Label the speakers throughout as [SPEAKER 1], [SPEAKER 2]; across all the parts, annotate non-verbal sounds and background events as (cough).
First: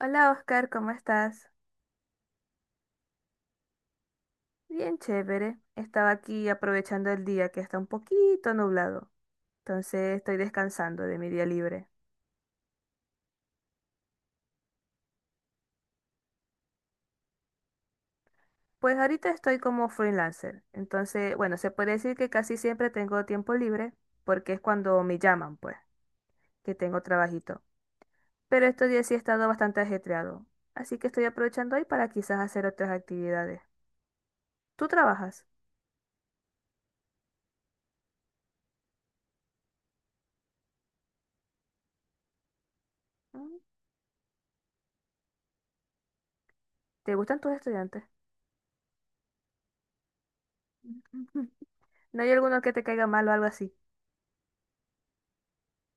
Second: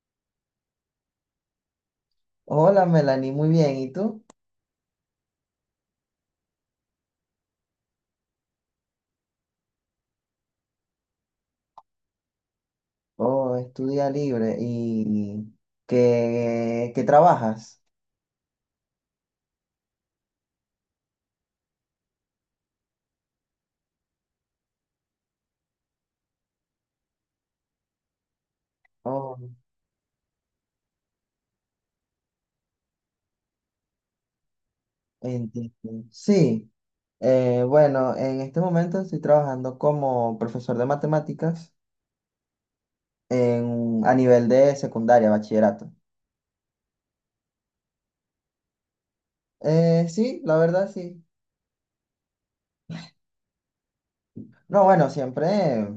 [SPEAKER 1] Hola Oscar, ¿cómo estás?
[SPEAKER 2] Hola Melanie, muy bien. ¿Y tú?
[SPEAKER 1] Bien chévere. Estaba aquí aprovechando el día que está un poquito nublado. Entonces estoy descansando de mi día libre.
[SPEAKER 2] Oh, estudia libre. ¿Y qué trabajas?
[SPEAKER 1] Pues ahorita estoy como freelancer. Entonces, bueno, se puede decir que casi siempre tengo tiempo libre porque es cuando me llaman, pues, que tengo trabajito. Pero estos días sí he
[SPEAKER 2] Oh,
[SPEAKER 1] estado bastante ajetreado. Así que estoy aprovechando hoy para quizás hacer otras actividades. ¿Tú trabajas?
[SPEAKER 2] entiendo. Sí, bueno, en este momento estoy trabajando como profesor de matemáticas
[SPEAKER 1] Mm,
[SPEAKER 2] en, a nivel de secundaria, bachillerato.
[SPEAKER 1] ¿te gustan tus estudiantes? (laughs)
[SPEAKER 2] Sí, la verdad sí.
[SPEAKER 1] ¿No hay alguno que te caiga mal o algo así?
[SPEAKER 2] No, bueno,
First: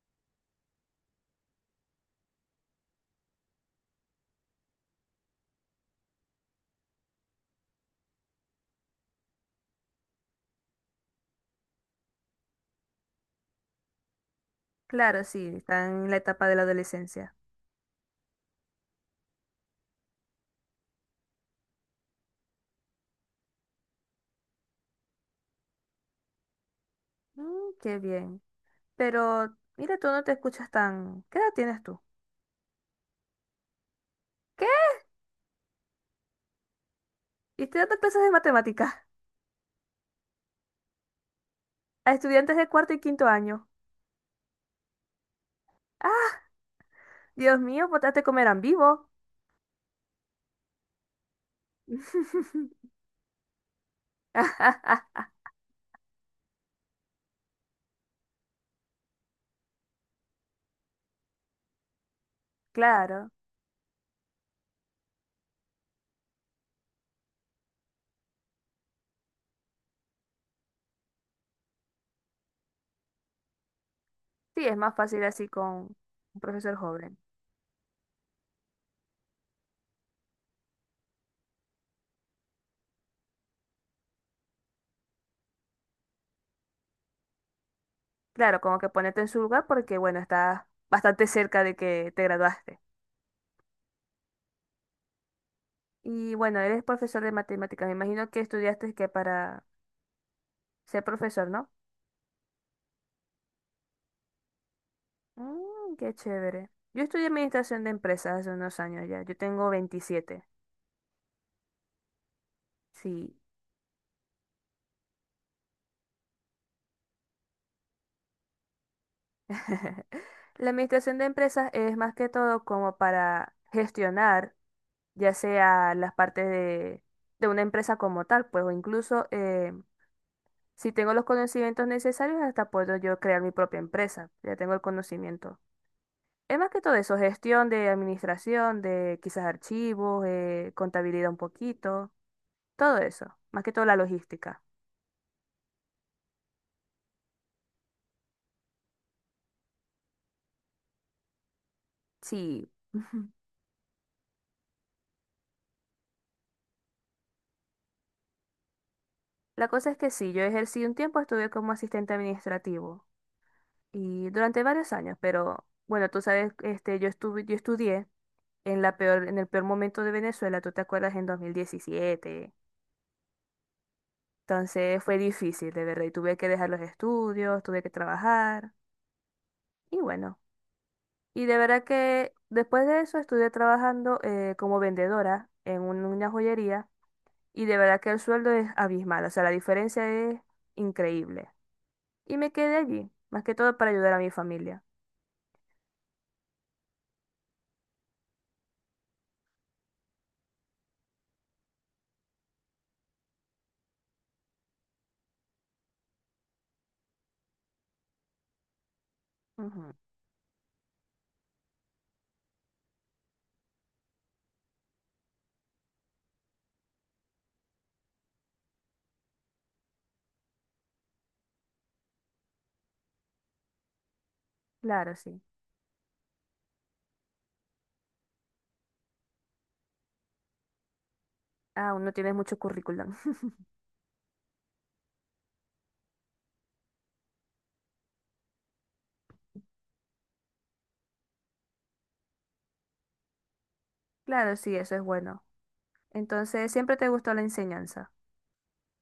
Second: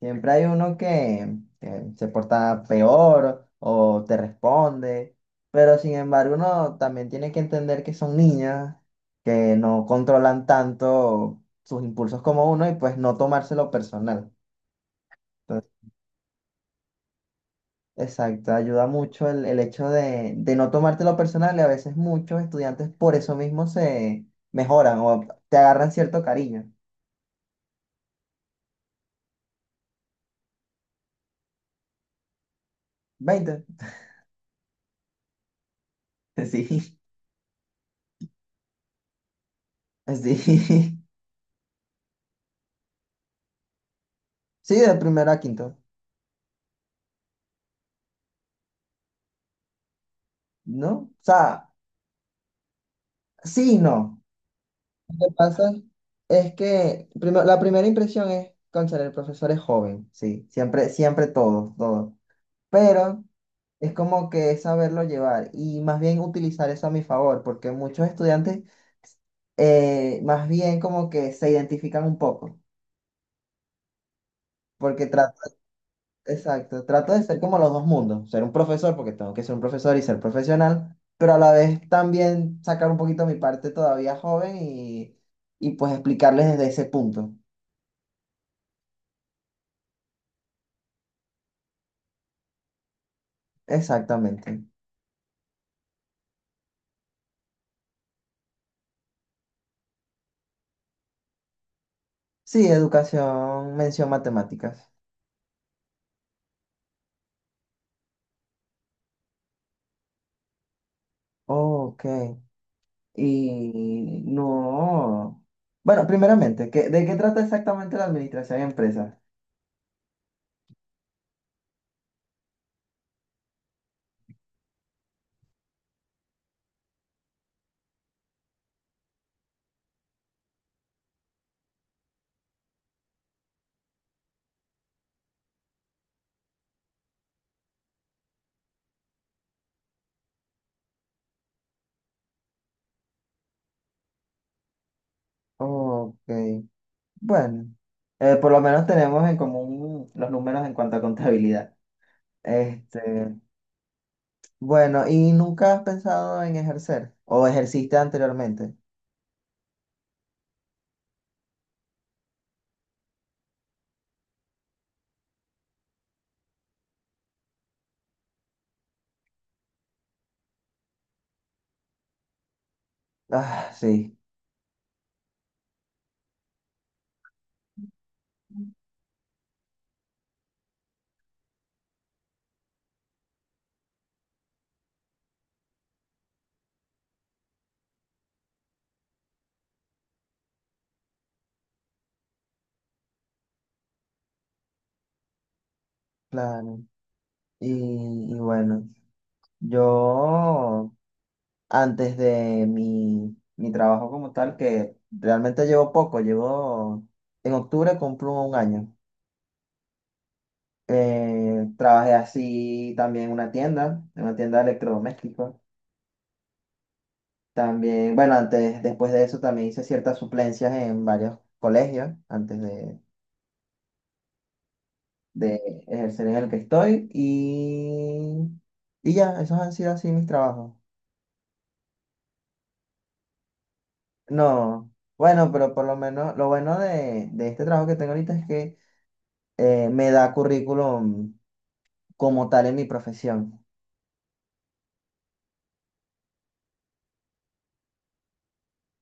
[SPEAKER 2] siempre hay uno que se porta peor o te responde, pero sin embargo uno también tiene que entender que son niñas, que no controlan tanto sus impulsos como uno y pues no tomárselo personal.
[SPEAKER 1] Claro, sí,
[SPEAKER 2] Entonces,
[SPEAKER 1] están en la etapa de la adolescencia.
[SPEAKER 2] exacto, ayuda mucho el hecho de no tomártelo personal y a veces muchos estudiantes por eso mismo se mejoran o te agarran cierto cariño.
[SPEAKER 1] Mm, qué bien. Pero mira, tú no te escuchas tan... ¿Qué edad tienes tú?
[SPEAKER 2] Veinte. (laughs)
[SPEAKER 1] ¿Qué?
[SPEAKER 2] Sí,
[SPEAKER 1] Y estoy dando clases de matemáticas (laughs)
[SPEAKER 2] sí.
[SPEAKER 1] a estudiantes de cuarto y quinto año.
[SPEAKER 2] Sí, de primero a quinto.
[SPEAKER 1] Ah, Dios mío, potaste comerán vivo.
[SPEAKER 2] ¿No? O sea,
[SPEAKER 1] (laughs)
[SPEAKER 2] sí y no. Lo que pasa es que la primera impresión es, cónchale, el profesor es joven, sí, siempre todos. Pero
[SPEAKER 1] Claro.
[SPEAKER 2] es como que es saberlo llevar y más bien utilizar eso a mi favor, porque muchos estudiantes más bien como que se identifican un poco,
[SPEAKER 1] Sí, es más
[SPEAKER 2] porque
[SPEAKER 1] fácil así
[SPEAKER 2] tratan
[SPEAKER 1] con un profesor
[SPEAKER 2] exacto, trato
[SPEAKER 1] joven.
[SPEAKER 2] de ser como los dos mundos, ser un profesor porque tengo que ser un profesor y ser profesional, pero a la vez también sacar un poquito mi parte todavía joven y pues explicarles desde ese punto.
[SPEAKER 1] Claro, como que ponerte en su lugar porque, bueno, estás bastante cerca de que te graduaste.
[SPEAKER 2] Exactamente.
[SPEAKER 1] Y bueno, eres profesor de matemáticas. Me imagino que estudiaste que para ser profesor, ¿no?
[SPEAKER 2] Sí, educación, mención matemáticas.
[SPEAKER 1] Mm, qué chévere. Yo estudié administración de empresas hace unos años ya. Yo tengo 27.
[SPEAKER 2] Ok.
[SPEAKER 1] Sí.
[SPEAKER 2] Y no. Bueno, primeramente, ¿de qué trata exactamente la administración de empresas?
[SPEAKER 1] (laughs) La administración de empresas es más que todo como para gestionar, ya sea las partes de una empresa como tal, pues, o incluso si tengo los conocimientos necesarios, hasta puedo yo crear mi propia empresa. Ya tengo el conocimiento. Es más que todo eso, gestión de administración, de quizás archivos, contabilidad un poquito, todo eso. Más que todo la logística.
[SPEAKER 2] Ok. Bueno, por lo menos tenemos en común los números en cuanto a contabilidad.
[SPEAKER 1] Sí. (laughs)
[SPEAKER 2] Este, bueno, ¿y nunca has pensado en ejercer? ¿O ejerciste anteriormente?
[SPEAKER 1] La cosa es que sí, yo ejercí un tiempo, estuve como asistente administrativo y durante varios años, pero bueno, tú sabes, este, yo estudié en la peor, en el peor momento de Venezuela, tú te acuerdas, en 2017.
[SPEAKER 2] Ah, sí,
[SPEAKER 1] Entonces fue difícil, de verdad, y tuve que dejar los estudios, tuve que trabajar y bueno. Y de verdad que después de eso estuve trabajando como vendedora en una joyería y de verdad que el sueldo es abismal, o sea, la diferencia es increíble. Y me quedé allí, más que todo para ayudar a mi familia.
[SPEAKER 2] claro. Y, y bueno, yo antes de mi trabajo como tal, que realmente llevo poco, llevo, en octubre cumplo un año.
[SPEAKER 1] Ujú,
[SPEAKER 2] Trabajé así también en una tienda de electrodomésticos. También, bueno, antes, después de eso también hice ciertas suplencias en varios colegios, antes
[SPEAKER 1] claro, sí.
[SPEAKER 2] de ejercer en el que estoy y ya, esos han sido así mis trabajos.
[SPEAKER 1] Aún no tienes mucho currículum. (laughs)
[SPEAKER 2] No, bueno, pero por lo menos lo bueno de este trabajo que tengo ahorita es que me da currículum como tal en mi profesión.
[SPEAKER 1] Claro, sí, eso es bueno. Entonces, siempre te gustó la enseñanza.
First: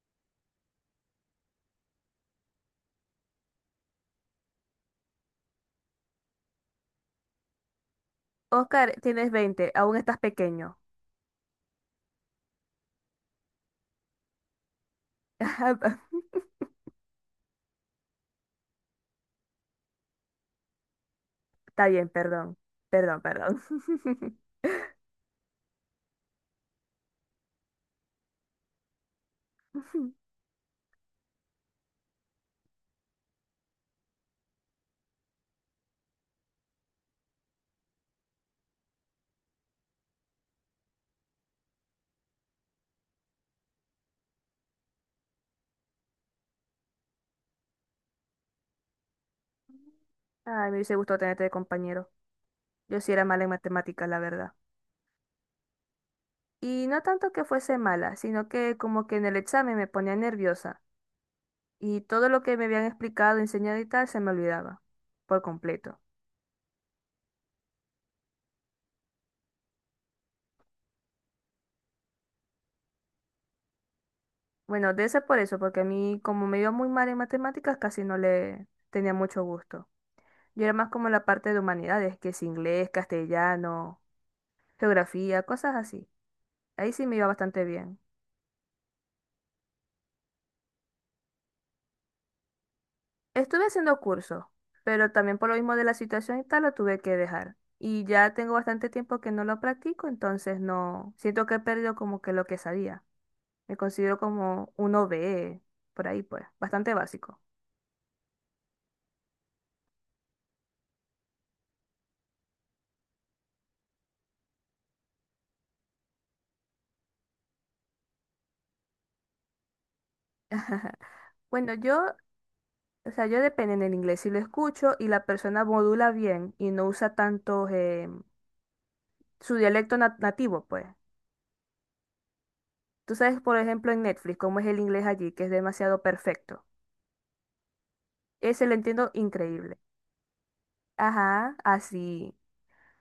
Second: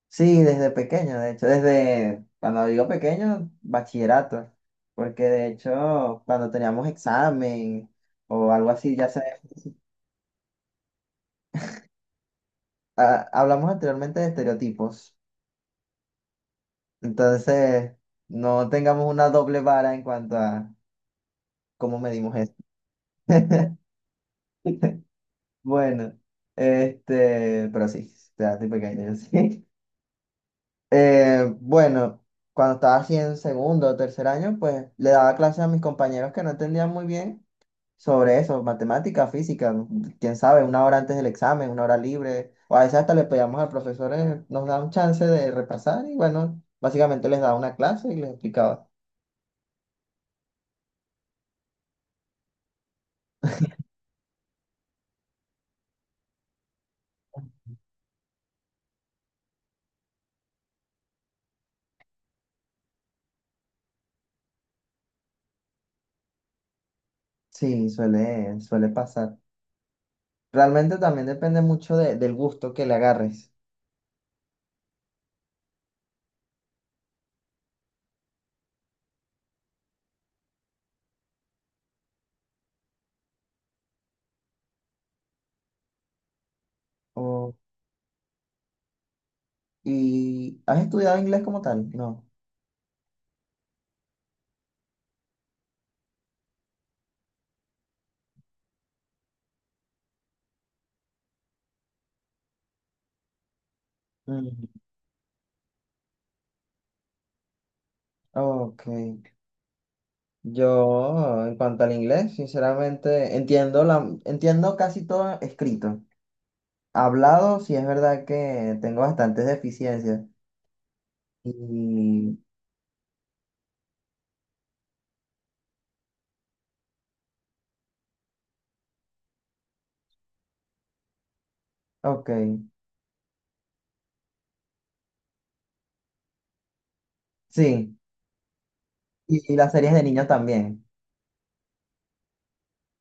[SPEAKER 2] Sí, desde pequeño, de hecho, desde, cuando digo pequeño, bachillerato, porque de hecho cuando teníamos examen o algo
[SPEAKER 1] Oscar,
[SPEAKER 2] así, ya se,
[SPEAKER 1] tienes 20, aún estás pequeño.
[SPEAKER 2] ah, hablamos anteriormente de estereotipos,
[SPEAKER 1] (laughs)
[SPEAKER 2] entonces no tengamos una doble vara en cuanto a
[SPEAKER 1] Está
[SPEAKER 2] ¿cómo
[SPEAKER 1] bien,
[SPEAKER 2] medimos esto?
[SPEAKER 1] perdón. Perdón, perdón.
[SPEAKER 2] (laughs)
[SPEAKER 1] (laughs)
[SPEAKER 2] Bueno, este, pero sí, ya estoy pequeño, yo (laughs) sí. Bueno, cuando estaba así en segundo o tercer año, pues le daba clases a mis compañeros que no entendían muy bien sobre eso, matemática, física, quién sabe, una hora antes del examen, una hora libre, o a veces hasta le pedíamos al profesor, nos da un chance de repasar y bueno, básicamente les daba una clase y les explicaba.
[SPEAKER 1] Ay, me hubiese gustado tenerte de compañero. Yo sí era mala en matemáticas, la verdad. Y no tanto que fuese mala, sino que como que en el examen me ponía nerviosa y todo lo que me habían explicado, enseñado y tal se me olvidaba por completo.
[SPEAKER 2] Sí, suele pasar. Realmente también depende mucho del gusto que le agarres.
[SPEAKER 1] Bueno, de ese por eso, porque a mí como me iba muy mal en matemáticas casi no le tenía mucho gusto. Yo era más como la parte de humanidades, que es inglés, castellano, geografía, cosas así. Ahí sí me iba bastante bien.
[SPEAKER 2] ¿Y has estudiado inglés como tal? No.
[SPEAKER 1] Estuve haciendo cursos, pero también por lo mismo de la situación y tal lo tuve que dejar. Y ya tengo bastante tiempo que no lo practico, entonces no siento que he perdido como que lo que sabía. Me considero como
[SPEAKER 2] Mm,
[SPEAKER 1] un OBE, por ahí pues, bastante básico.
[SPEAKER 2] ok. Yo, en cuanto al inglés, sinceramente entiendo entiendo casi todo escrito. Hablado, sí es verdad que tengo bastantes deficiencias.
[SPEAKER 1] (laughs) Bueno, yo,
[SPEAKER 2] Y,
[SPEAKER 1] o sea, yo depende en el inglés. Si lo escucho y la persona modula bien y no usa tanto su dialecto nativo, pues.
[SPEAKER 2] ok,
[SPEAKER 1] Tú sabes, por ejemplo, en Netflix, cómo es el inglés allí, que es demasiado perfecto.
[SPEAKER 2] sí.
[SPEAKER 1] Ese lo entiendo
[SPEAKER 2] Y las
[SPEAKER 1] increíble.
[SPEAKER 2] series de niños también.
[SPEAKER 1] Ajá, así.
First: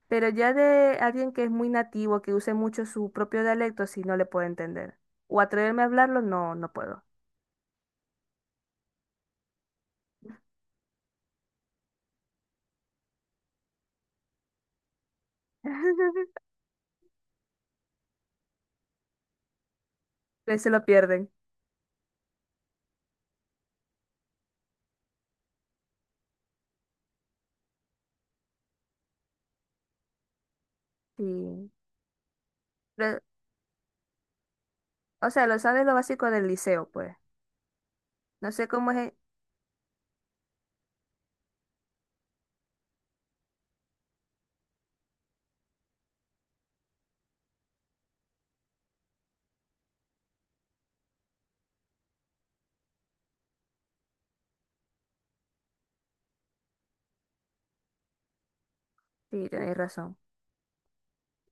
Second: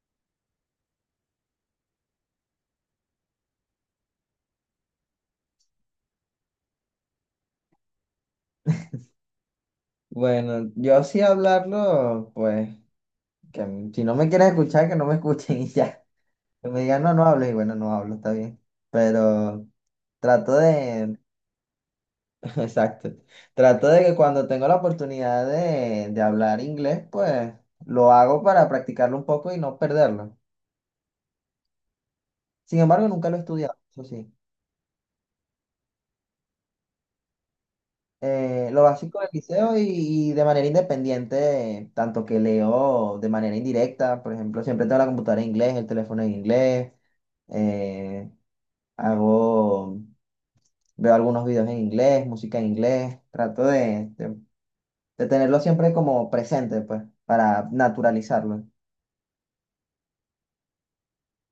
[SPEAKER 1] Pero ya de alguien que es muy nativo, que use mucho su propio dialecto, sí no le puedo entender. O atreverme a hablarlo, no, no puedo.
[SPEAKER 2] Bueno, yo sí hablarlo, pues, que si no me quieren escuchar, que no me (laughs) escuchen y ya.
[SPEAKER 1] (laughs)
[SPEAKER 2] Que me digan, no, no hables, y bueno, no hablo, está bien. Pero trato
[SPEAKER 1] Pues se lo
[SPEAKER 2] de,
[SPEAKER 1] pierden.
[SPEAKER 2] (laughs) exacto. Trato de que cuando tengo la oportunidad de hablar inglés, pues lo hago para practicarlo un poco y no perderlo.
[SPEAKER 1] Sí.
[SPEAKER 2] Sin embargo,
[SPEAKER 1] Pero,
[SPEAKER 2] nunca lo he estudiado, eso sí.
[SPEAKER 1] o sea, lo sabes lo básico del liceo, pues. No sé
[SPEAKER 2] Lo
[SPEAKER 1] cómo es.
[SPEAKER 2] básico del liceo y de manera independiente, tanto que leo de manera indirecta, por ejemplo, siempre tengo la computadora en inglés, el teléfono en inglés, eh, hago, veo algunos videos en inglés, música en inglés, trato de tenerlo siempre como presente, pues, para naturalizarlo.
[SPEAKER 1] Sí, tenéis razón.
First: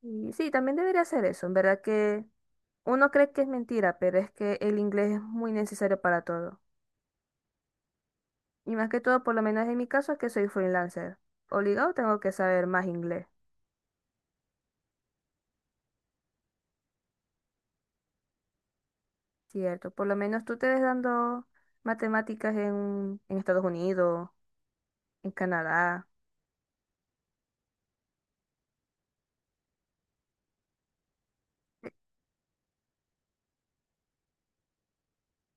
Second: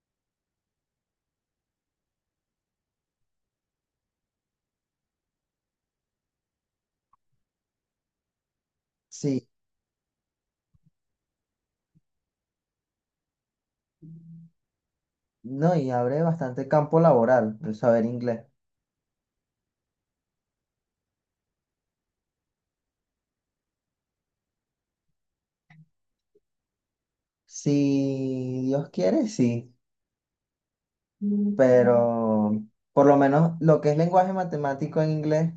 [SPEAKER 1] Y sí, también debería hacer eso. En verdad que uno cree que es mentira, pero es que el inglés es muy necesario para todo. Y más que todo, por lo
[SPEAKER 2] Sí,
[SPEAKER 1] menos en mi caso, que soy freelancer. Obligado tengo que saber más inglés.
[SPEAKER 2] no, y abre bastante campo laboral el saber inglés.
[SPEAKER 1] Cierto, por lo menos tú te ves dando matemáticas en Estados Unidos, en Canadá.
[SPEAKER 2] Si Dios quiere, sí, pero por lo menos lo que es lenguaje matemático en inglés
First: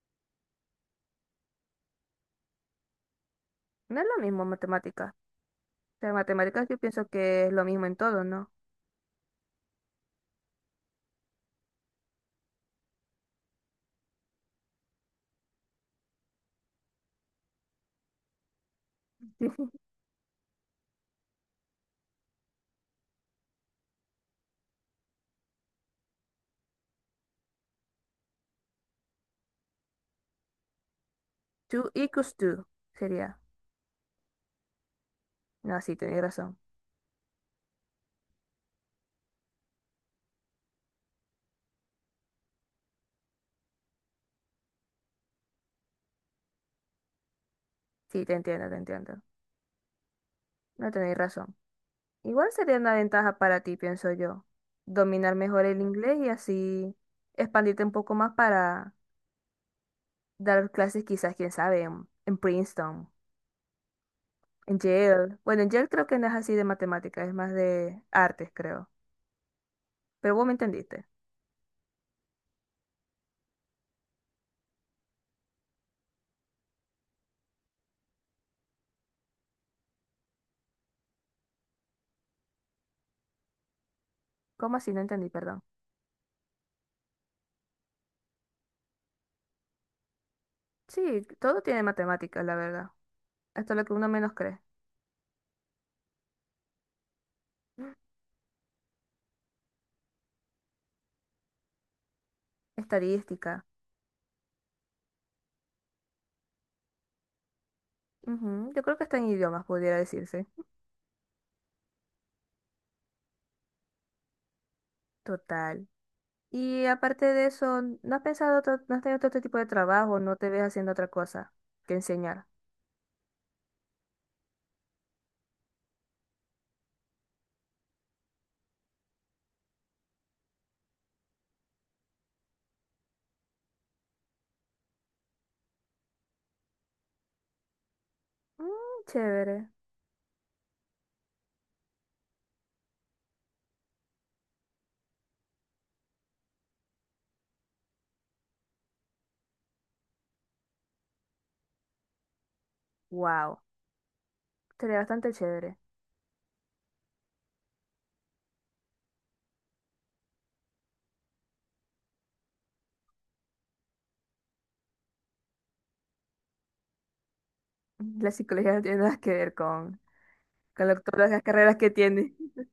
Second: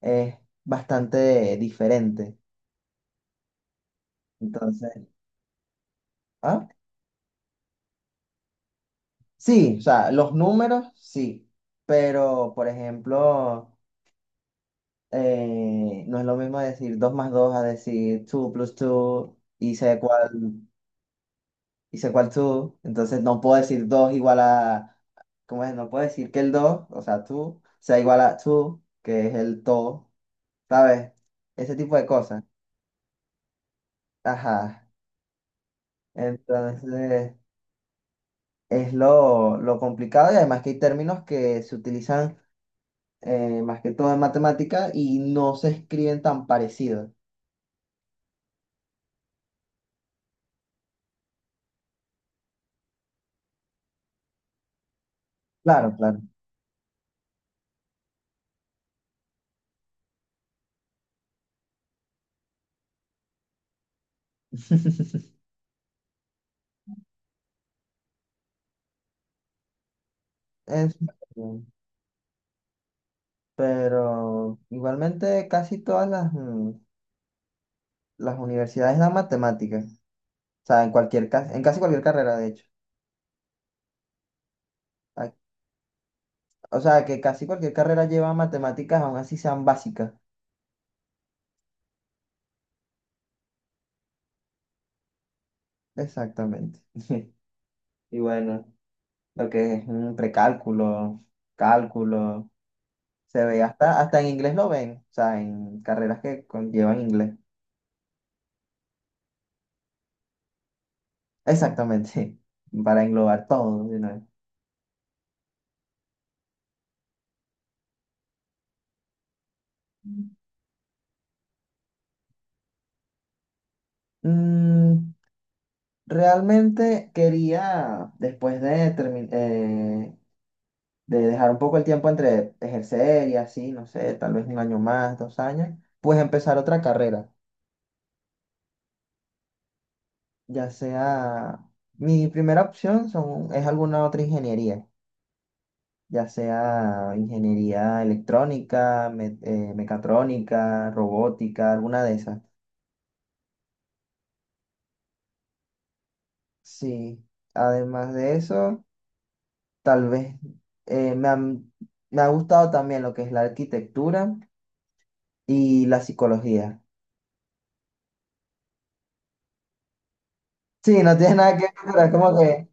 [SPEAKER 2] es bastante diferente.
[SPEAKER 1] No es lo mismo
[SPEAKER 2] Entonces,
[SPEAKER 1] matemáticas. O sea, matemáticas
[SPEAKER 2] ¿ah?
[SPEAKER 1] yo pienso que es lo mismo en todo, ¿no?
[SPEAKER 2] Sí, o sea, los números, sí, pero por ejemplo, no es lo mismo decir 2 más 2 a decir 2 plus 2
[SPEAKER 1] (laughs)
[SPEAKER 2] y sé cuál y sé cuál tú, entonces no puedo decir 2 igual a, ¿cómo es? No puedo decir que el 2 o sea, tú, sea igual a tú, que es el to, ¿sabes? Ese
[SPEAKER 1] Two
[SPEAKER 2] tipo de
[SPEAKER 1] equals
[SPEAKER 2] cosas.
[SPEAKER 1] two sería.
[SPEAKER 2] Ajá.
[SPEAKER 1] No, sí, tenéis razón.
[SPEAKER 2] Entonces, es lo complicado y además que hay términos que se utilizan más que todo en matemática y no se escriben tan parecidos.
[SPEAKER 1] Sí, te entiendo, te entiendo. No tenéis razón. Igual sería una ventaja para ti, pienso yo. Dominar mejor el
[SPEAKER 2] Claro,
[SPEAKER 1] inglés
[SPEAKER 2] claro.
[SPEAKER 1] y así expandirte un poco más para dar clases quizás, quién sabe, en Princeton. En
[SPEAKER 2] (laughs)
[SPEAKER 1] Yale. Bueno, en Yale creo que no es así de matemáticas, es más de artes, creo. Pero vos me
[SPEAKER 2] Es-
[SPEAKER 1] entendiste.
[SPEAKER 2] pero igualmente casi todas las, mm, las universidades dan matemáticas. O sea, en en casi cualquier carrera, de hecho.
[SPEAKER 1] ¿Cómo así? No entendí,
[SPEAKER 2] A-
[SPEAKER 1] perdón.
[SPEAKER 2] O sea, que casi cualquier carrera lleva matemáticas, aun así sean básicas.
[SPEAKER 1] Sí, todo tiene matemáticas, la verdad. Hasta lo que uno menos cree.
[SPEAKER 2] Exactamente. (laughs) Y bueno, lo que es un precálculo, cálculo, se ve
[SPEAKER 1] Estadística.
[SPEAKER 2] hasta en inglés lo ven. O sea, en carreras que conllevan inglés.
[SPEAKER 1] Ujú, yo creo que está en idiomas, pudiera decirse.
[SPEAKER 2] Exactamente. (laughs) Para englobar todo de una vez.
[SPEAKER 1] Total. Y aparte de eso, ¿ no has tenido otro tipo de trabajo? ¿No te ves haciendo otra cosa que enseñar?
[SPEAKER 2] Mm, realmente quería, después de terminar, de dejar un poco el tiempo entre ejercer y así, no sé, tal vez un año más, dos años, pues empezar otra carrera,
[SPEAKER 1] Mm, chévere.
[SPEAKER 2] ya sea, mi primera opción es alguna otra ingeniería, ya sea ingeniería electrónica, mecatrónica, robótica, alguna de esas.
[SPEAKER 1] Wow. Sería bastante chévere.
[SPEAKER 2] Sí, además de eso, tal vez eh, me han- me ha gustado también lo que es la arquitectura y la psicología.
[SPEAKER 1] La psicología no tiene nada que ver con, con
[SPEAKER 2] Sí, no
[SPEAKER 1] todas
[SPEAKER 2] tiene
[SPEAKER 1] las
[SPEAKER 2] nada que ver,
[SPEAKER 1] carreras que
[SPEAKER 2] pero es
[SPEAKER 1] tiene.
[SPEAKER 2] como
[SPEAKER 1] (laughs)
[SPEAKER 2] que...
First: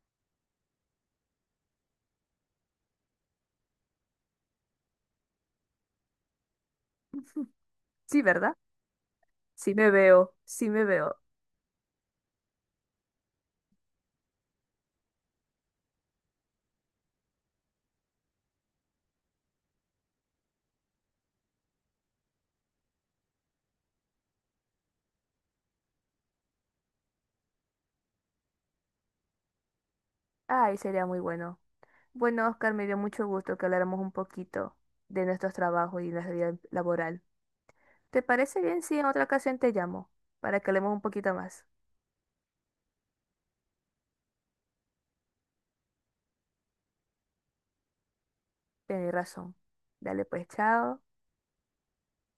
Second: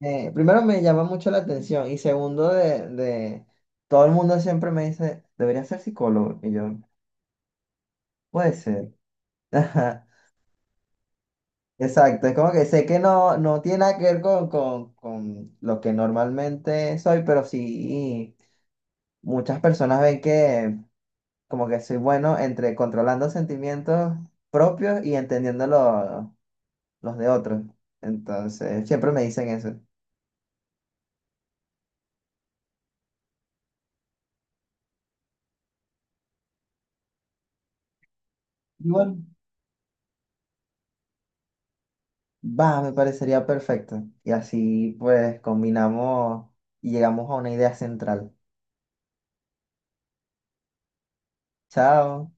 [SPEAKER 2] Primero me llama mucho la atención y segundo de todo el mundo siempre me dice, debería ser psicólogo. Y yo,
[SPEAKER 1] Sí,
[SPEAKER 2] puede
[SPEAKER 1] ¿verdad?
[SPEAKER 2] ser. (laughs)
[SPEAKER 1] Sí me
[SPEAKER 2] Ajá,
[SPEAKER 1] veo, sí me veo.
[SPEAKER 2] exacto, es como que sé que no, no tiene nada que ver con lo que normalmente soy, pero sí muchas personas ven que como que soy bueno entre controlando sentimientos propios y entendiendo los de otros. Entonces, siempre me dicen eso.
[SPEAKER 1] Ay, sería muy bueno. Bueno, Oscar, me dio mucho gusto que habláramos un poquito de nuestros trabajos y nuestra vida laboral. ¿Te parece bien si en
[SPEAKER 2] Igual.
[SPEAKER 1] otra ocasión te llamo para que hablemos un poquito más?
[SPEAKER 2] Va, me parecería perfecto. Y así pues combinamos y llegamos a una idea central.
[SPEAKER 1] Tienes razón. Dale pues, chao.
[SPEAKER 2] Chao.